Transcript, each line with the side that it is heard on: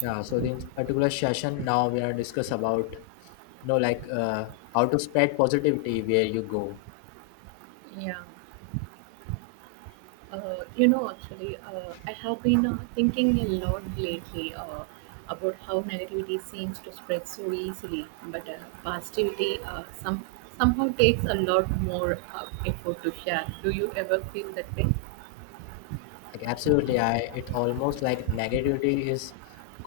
left: Yeah, so in this particular session, now we are discuss about, like how to spread positivity where you go.
right: Yeah, actually, I have been thinking a lot lately about how negativity seems to spread so easily, but positivity somehow takes a lot more effort to share. Do you ever feel that way?
left: Like absolutely, I it almost like negativity is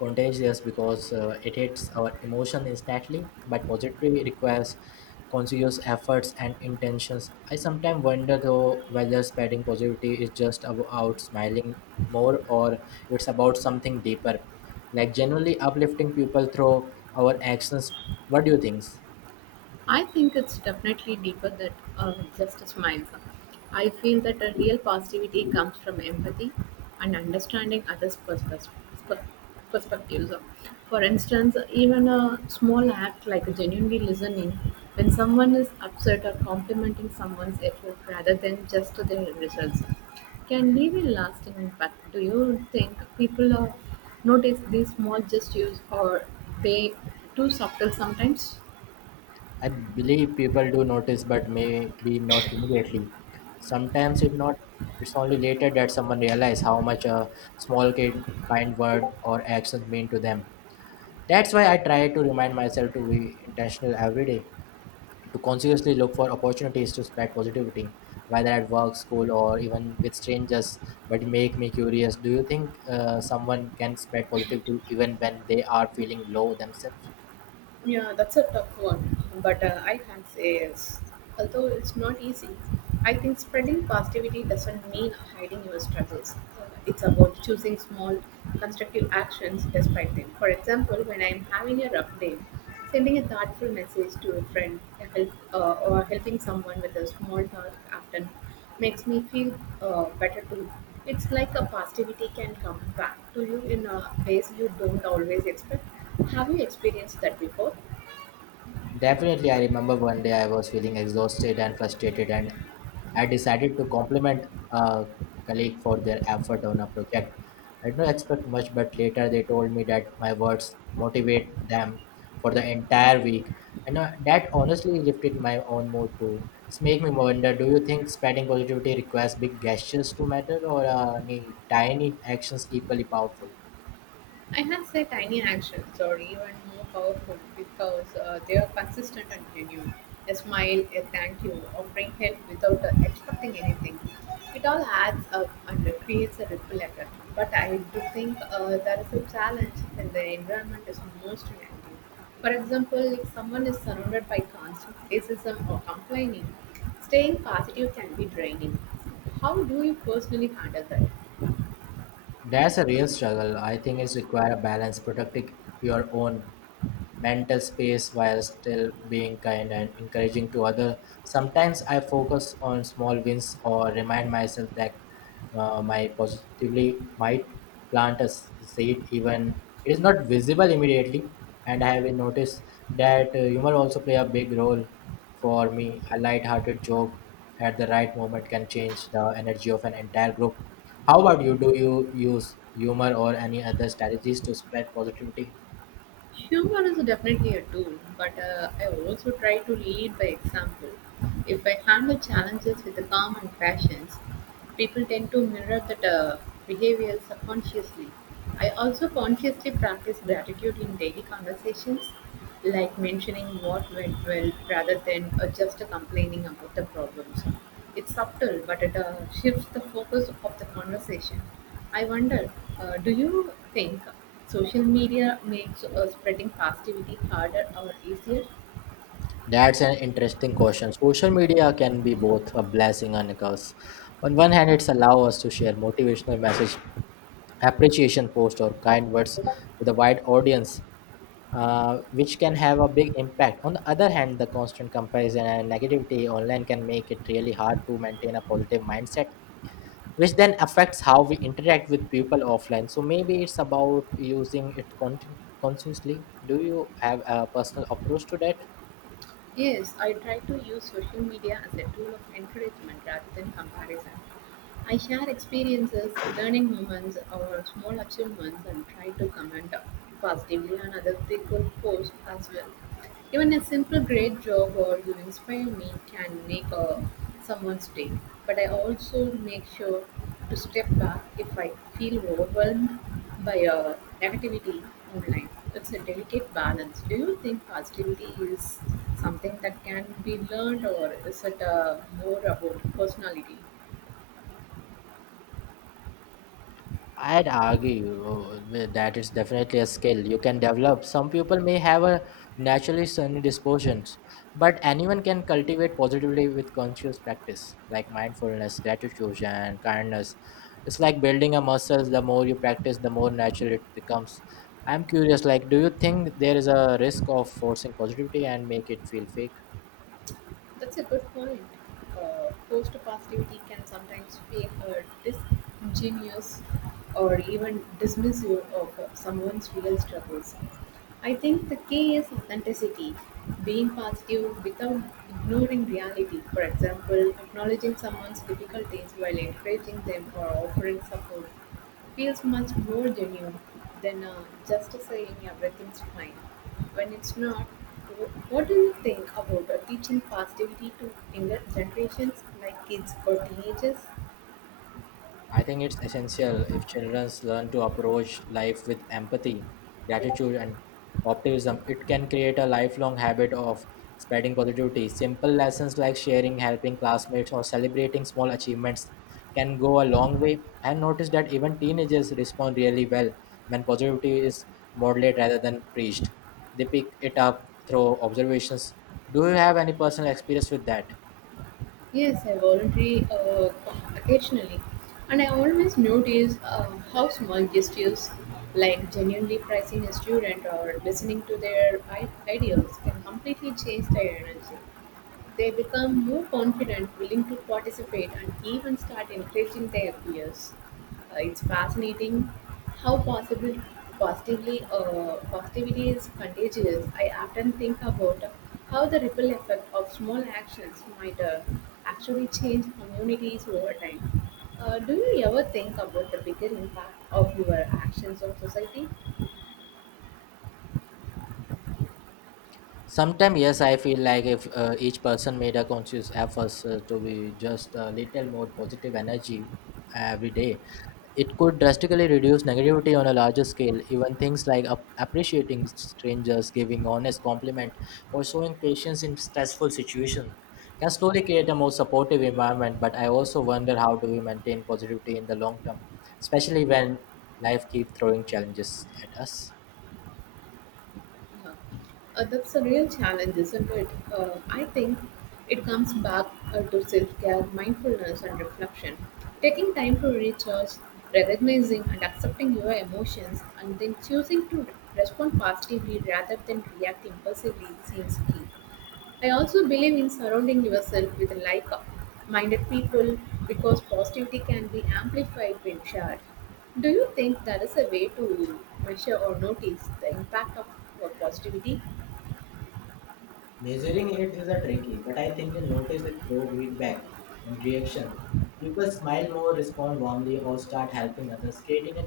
left: contagious because it hits our emotion instantly, but positivity requires conscious efforts and intentions. I sometimes wonder though whether spreading positivity is just about smiling more or it's about something deeper, like genuinely uplifting people through our actions. What do you think?
right: I think it's definitely deeper than just smiles. I feel that a real positivity comes from empathy and understanding others' perspectives. For instance, even a small act like genuinely listening when someone is upset or complimenting someone's effort rather than just their results can leave a lasting impact. Do you think people notice these small gestures or they too subtle sometimes?
left: I believe people do notice, but maybe not immediately. Sometimes it not. It's only later that someone realize how much a small kind word or action mean to them. That's why I try to remind myself to be intentional every day, to consciously look for opportunities to spread positivity, whether at work, school, or even with strangers. But make me curious. Do you think someone can spread positivity even when they are feeling low themselves?
right: Yeah, that's a tough one, but I can say yes. Although it's not easy, I think spreading positivity doesn't mean hiding your struggles. It's about choosing small, constructive actions despite them. For example, when I'm having a rough day, sending a thoughtful message to a friend a help, or helping someone with a small task often makes me feel better too. It's like a positivity can come back to you in a ways you don't always expect. Have you experienced that before?
left: Definitely, I remember one day I was feeling exhausted and frustrated, and I decided to compliment a colleague for their effort on a project. I did not expect much, but later they told me that my words motivate them for the entire week, and that honestly lifted my own mood too. It's make me wonder: do you think spreading positivity requires big gestures to matter, or any tiny actions equally powerful?
right: Enhanced tiny actions are even more powerful because they are consistent and genuine. A smile, a thank you, offering help without expecting anything. It all adds up and creates a ripple effect. But I do think there is a challenge when the environment is most negative. For example, if someone is surrounded by constant criticism or complaining, staying positive can be draining. How do you personally handle that?
left: That's a real struggle. I think it's require a balance, protecting your own mental space while still being kind and encouraging to other. Sometimes I focus on small wins or remind myself that my positively might plant a seed even it is not visible immediately. And I have noticed that humor also play a big role for me. A light-hearted joke at the right moment can change the energy of an entire group. How about you? Do you use humor or any other strategies to spread positivity?
right: Humor is definitely a tool, but I also try to lead by example. If I handle challenges with a calm and patience, people tend to mirror that behavior subconsciously. I also consciously practice gratitude in daily conversations, like mentioning what went well rather than just complaining about the problems. It's subtle, but it shifts the focus of the conversation. I wonder, do you think social media makes spreading positivity harder or easier?
left: That's an interesting question. Social media can be both a blessing and a curse. On one hand, it's allow us to share motivational message, appreciation post, or kind words with a wide audience, which can have a big impact. On the other hand, the constant comparison and negativity online can make it really hard to maintain a positive mindset, which then affects how we interact with people offline. So maybe it's about using it consciously. Do you have a personal approach to that?
right: Yes, I try to use social media as a tool of encouragement rather than comparison. I share experiences, learning moments, or small achievements and try to comment positively on other people's posts as well. Even a simple great job or you inspire me can make someone's day. But I also make sure to step back if I feel overwhelmed by a negativity online. It's a delicate balance. Do you think positivity is something that can be learned or is it more about personality?
left: I'd argue with that it's definitely a skill you can develop. Some people may have a naturally sunny dispositions, but anyone can cultivate positively with conscious practice, like mindfulness, gratitude, and kindness. It's like building a muscle. The more you practice, the more natural it becomes. I'm curious, like, do you think there is a risk of forcing positivity and make it feel fake?
right: That's a good point. Post positivity can sometimes feel disingenuous or even dismissive of someone's real struggles. I think the key is authenticity, being positive without ignoring reality. For example, acknowledging someone's difficulties while encouraging them or offering support. Feels much more genuine than just saying everything's fine. When it's not, what do you think about teaching positivity to younger generations like kids or teenagers?
left: I think it's essential if children learn to approach life with empathy, gratitude, and optimism. It can create a lifelong habit of spreading positivity. Simple lessons like sharing, helping classmates, or celebrating small achievements can go a long way. I've noticed that even teenagers respond really well when positivity is modeled rather than preached. They pick it up through observations. Do you have any personal experience with that?
right: Yes, I volunteer occasionally, and I always notice how small gestures like genuinely praising a student or listening to their ideas can completely change their energy. They become more confident, willing to participate, and even start encouraging their peers. It's fascinating how possible positively positivity is contagious. I often think about how the ripple effect of small actions might actually change communities over time. Do you ever think about the bigger impact of your actions on society?
left: Sometimes, yes, I feel like if each person made a conscious effort to be just a little more positive energy every day, it could drastically reduce negativity on a larger scale. Even things like appreciating strangers, giving honest compliment, or showing patience in stressful situations can slowly create a more supportive environment. But I also wonder how do we maintain positivity in the long term, especially when life keeps throwing challenges at us.
right: Yeah. That's a real challenge, isn't it? I think it comes back to self care, mindfulness, and reflection. Taking time to recharge, recognizing and accepting your emotions, and then choosing to respond positively rather than react impulsively seems key. I also believe in surrounding yourself with like minded people because positivity can be amplified when shared. Do you think that is a way to measure or notice the impact of your positivity?
left: Measuring it is a tricky, but I think you notice it through feedback and reaction. People smile more, respond warmly, or start helping others, creating a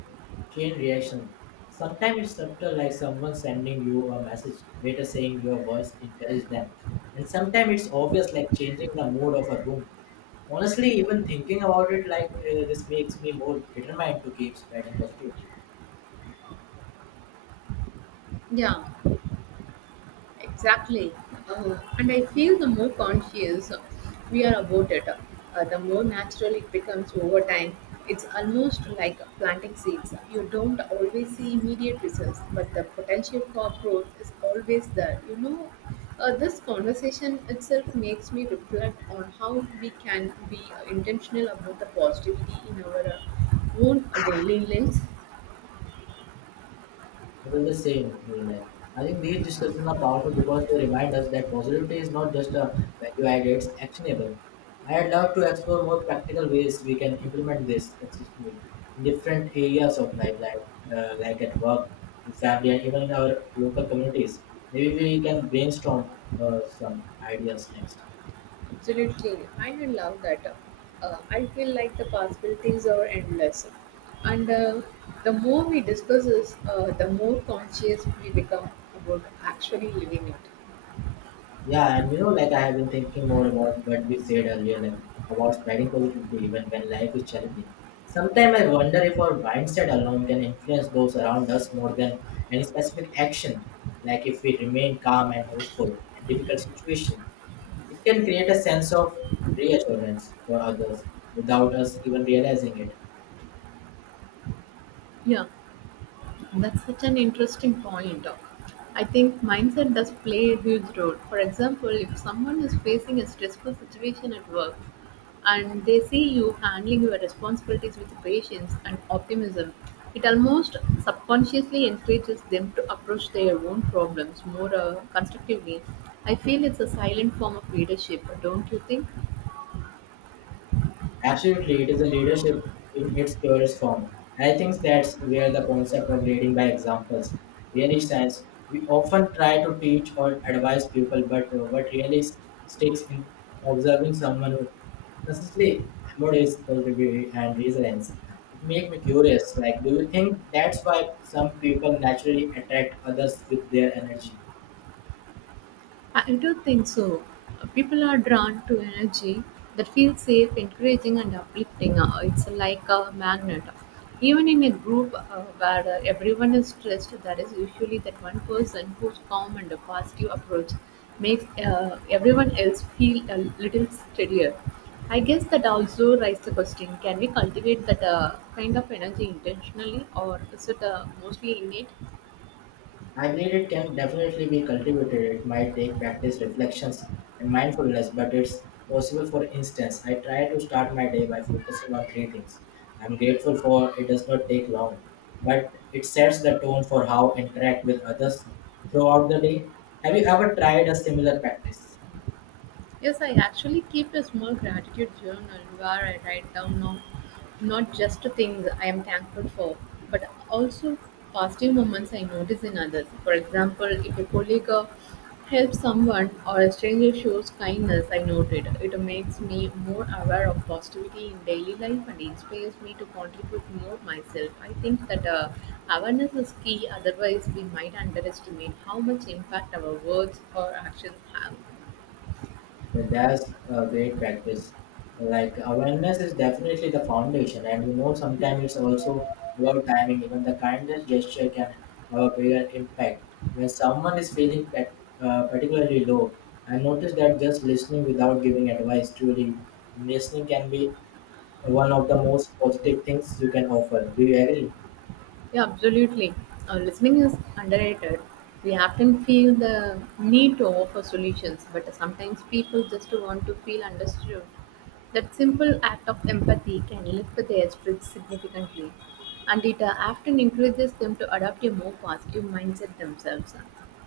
left: chain reaction. Sometimes it's subtle, like someone sending you a message, later saying your words encourage them. And sometimes it's obvious, like changing the mood of a room. Honestly, even thinking about it like this makes me more determined to keep spreading positivity.
right: Yeah, exactly. And I feel the more conscious we are about it, the more natural it becomes over time. It's almost like planting seeds. You don't always see immediate results, but the potential for growth is always there. This conversation itself makes me reflect on how we can be intentional about the positivity in our own daily lives.
left: I feel the same way. Like I think these discussions are powerful because they remind us that positivity is not just a value add; it's actionable. I'd love to explore more practical ways we can implement this consistently in different areas of life, like like at work, with family, and even in our local communities. Maybe we can brainstorm some ideas next.
right: Absolutely, I do love that. I feel like the possibilities are endless, and the more we discuss this, the more conscious we become about actually living it.
left: Yeah, and you know, like I have been thinking more about what we said earlier, like about spreading positivity even when life is challenging. Sometimes I wonder if our mindset alone can influence those around us more than any specific action. Like if we remain calm and hopeful in difficult situations, it can create a sense of reassurance for others without us even realizing it.
right: Yeah, that's such an interesting point. I think mindset does play a huge role. For example, if someone is facing a stressful situation at work and they see you handling your responsibilities with patience and optimism, it almost subconsciously encourages them to approach their own problems more constructively. I feel it's a silent form of leadership, don't you think?
left: Absolutely, it is a leadership in its purest form. I think that's where the concept of leading by examples really stands. We often try to teach or advise people, but what really sticks in observing someone who consistently embodies positivity and resilience. It makes me curious. Like, do you think that's why some people naturally attract others with their energy?
right: I do think so. People are drawn to energy that feels safe, encouraging, and uplifting. It's like a magnet. Even in a group where everyone is stressed, there is usually that one person whose calm and a positive approach makes everyone else feel a little steadier. I guess that also raises the question can we cultivate that kind of energy intentionally, or is it mostly innate?
left: I believe it can definitely be cultivated. It might take practice, reflections, and mindfulness, but it's possible. For instance, I try to start my day by focusing on three things I'm grateful for. It does not take long, but it sets the tone for how I interact with others throughout the day. Have you ever tried a similar practice?
right: Yes, I actually keep a small gratitude journal where I write down now, not just things I am thankful for, but also positive moments I notice in others. For example, if a colleague helps someone or a stranger shows kindness, I noted it. It makes me more aware of positivity in daily life and inspires me to contribute more myself. I think that awareness is key, otherwise, we might underestimate how much impact our words or actions have.
left: Yeah, that's a great practice. Like awareness is definitely the foundation, and you know sometimes it's also about timing. Even the kindest gesture can have a bigger impact. When someone is feeling particularly low, I noticed that just listening without giving advice, truly listening, can be one of the most positive things you can offer. Do you agree?
right: Yeah, absolutely. Listening is underrated. We often feel the need to offer solutions, but sometimes people just want to feel understood. That simple act of empathy can lift their spirits significantly, and it often encourages them to adopt a more positive mindset themselves.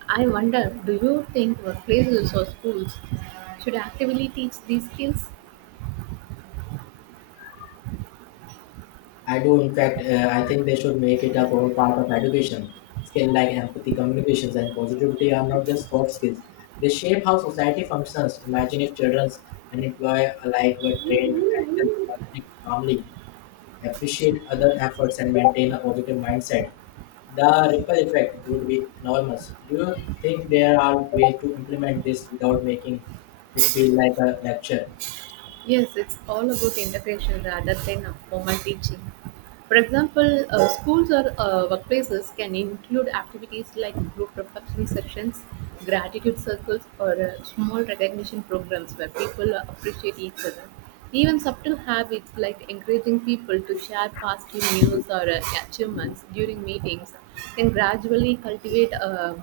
right: I wonder do you think workplaces or schools should actively teach these skills?
left: I do. In fact, I think they should make it a core part of education. Skills like empathy, communications, and positivity are not just soft skills. They shape how society functions. Imagine if children and employer alike were trained to handle conflict calmly, appreciate other efforts, and maintain a positive mindset. The ripple effect would be enormous. Do you think there are ways to implement this without making it feel like a lecture?
right: Yes, it's all about integration rather than a formal teaching. For example, schools or workplaces can include activities like group reflection sessions, gratitude circles, or small recognition programs where people appreciate each other. Even subtle habits like encouraging people to share positive news or achievements during meetings can gradually cultivate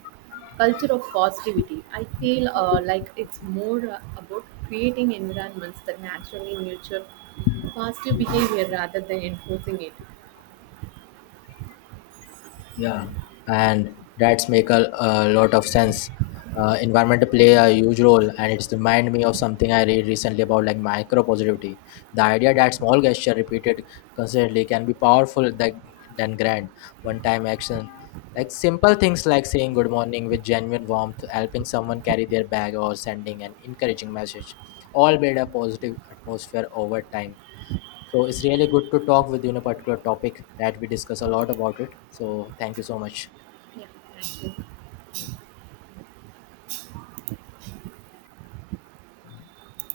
right: culture of positivity. I feel like it's more about creating environments that naturally nurture positive behavior rather than enforcing it.
left: Yeah, and that's make a lot of sense. Environment play a huge role, and it's remind me of something I read recently about like micro positivity. The idea that small gesture repeated consistently can be powerful than grand one-time action. Like simple things like saying good morning with genuine warmth, helping someone carry their bag, or sending an encouraging message, all build a positive atmosphere over time. So it's really good to talk with you in a particular topic that we discuss a lot about it. So thank you so much.
right: Yeah, thank you.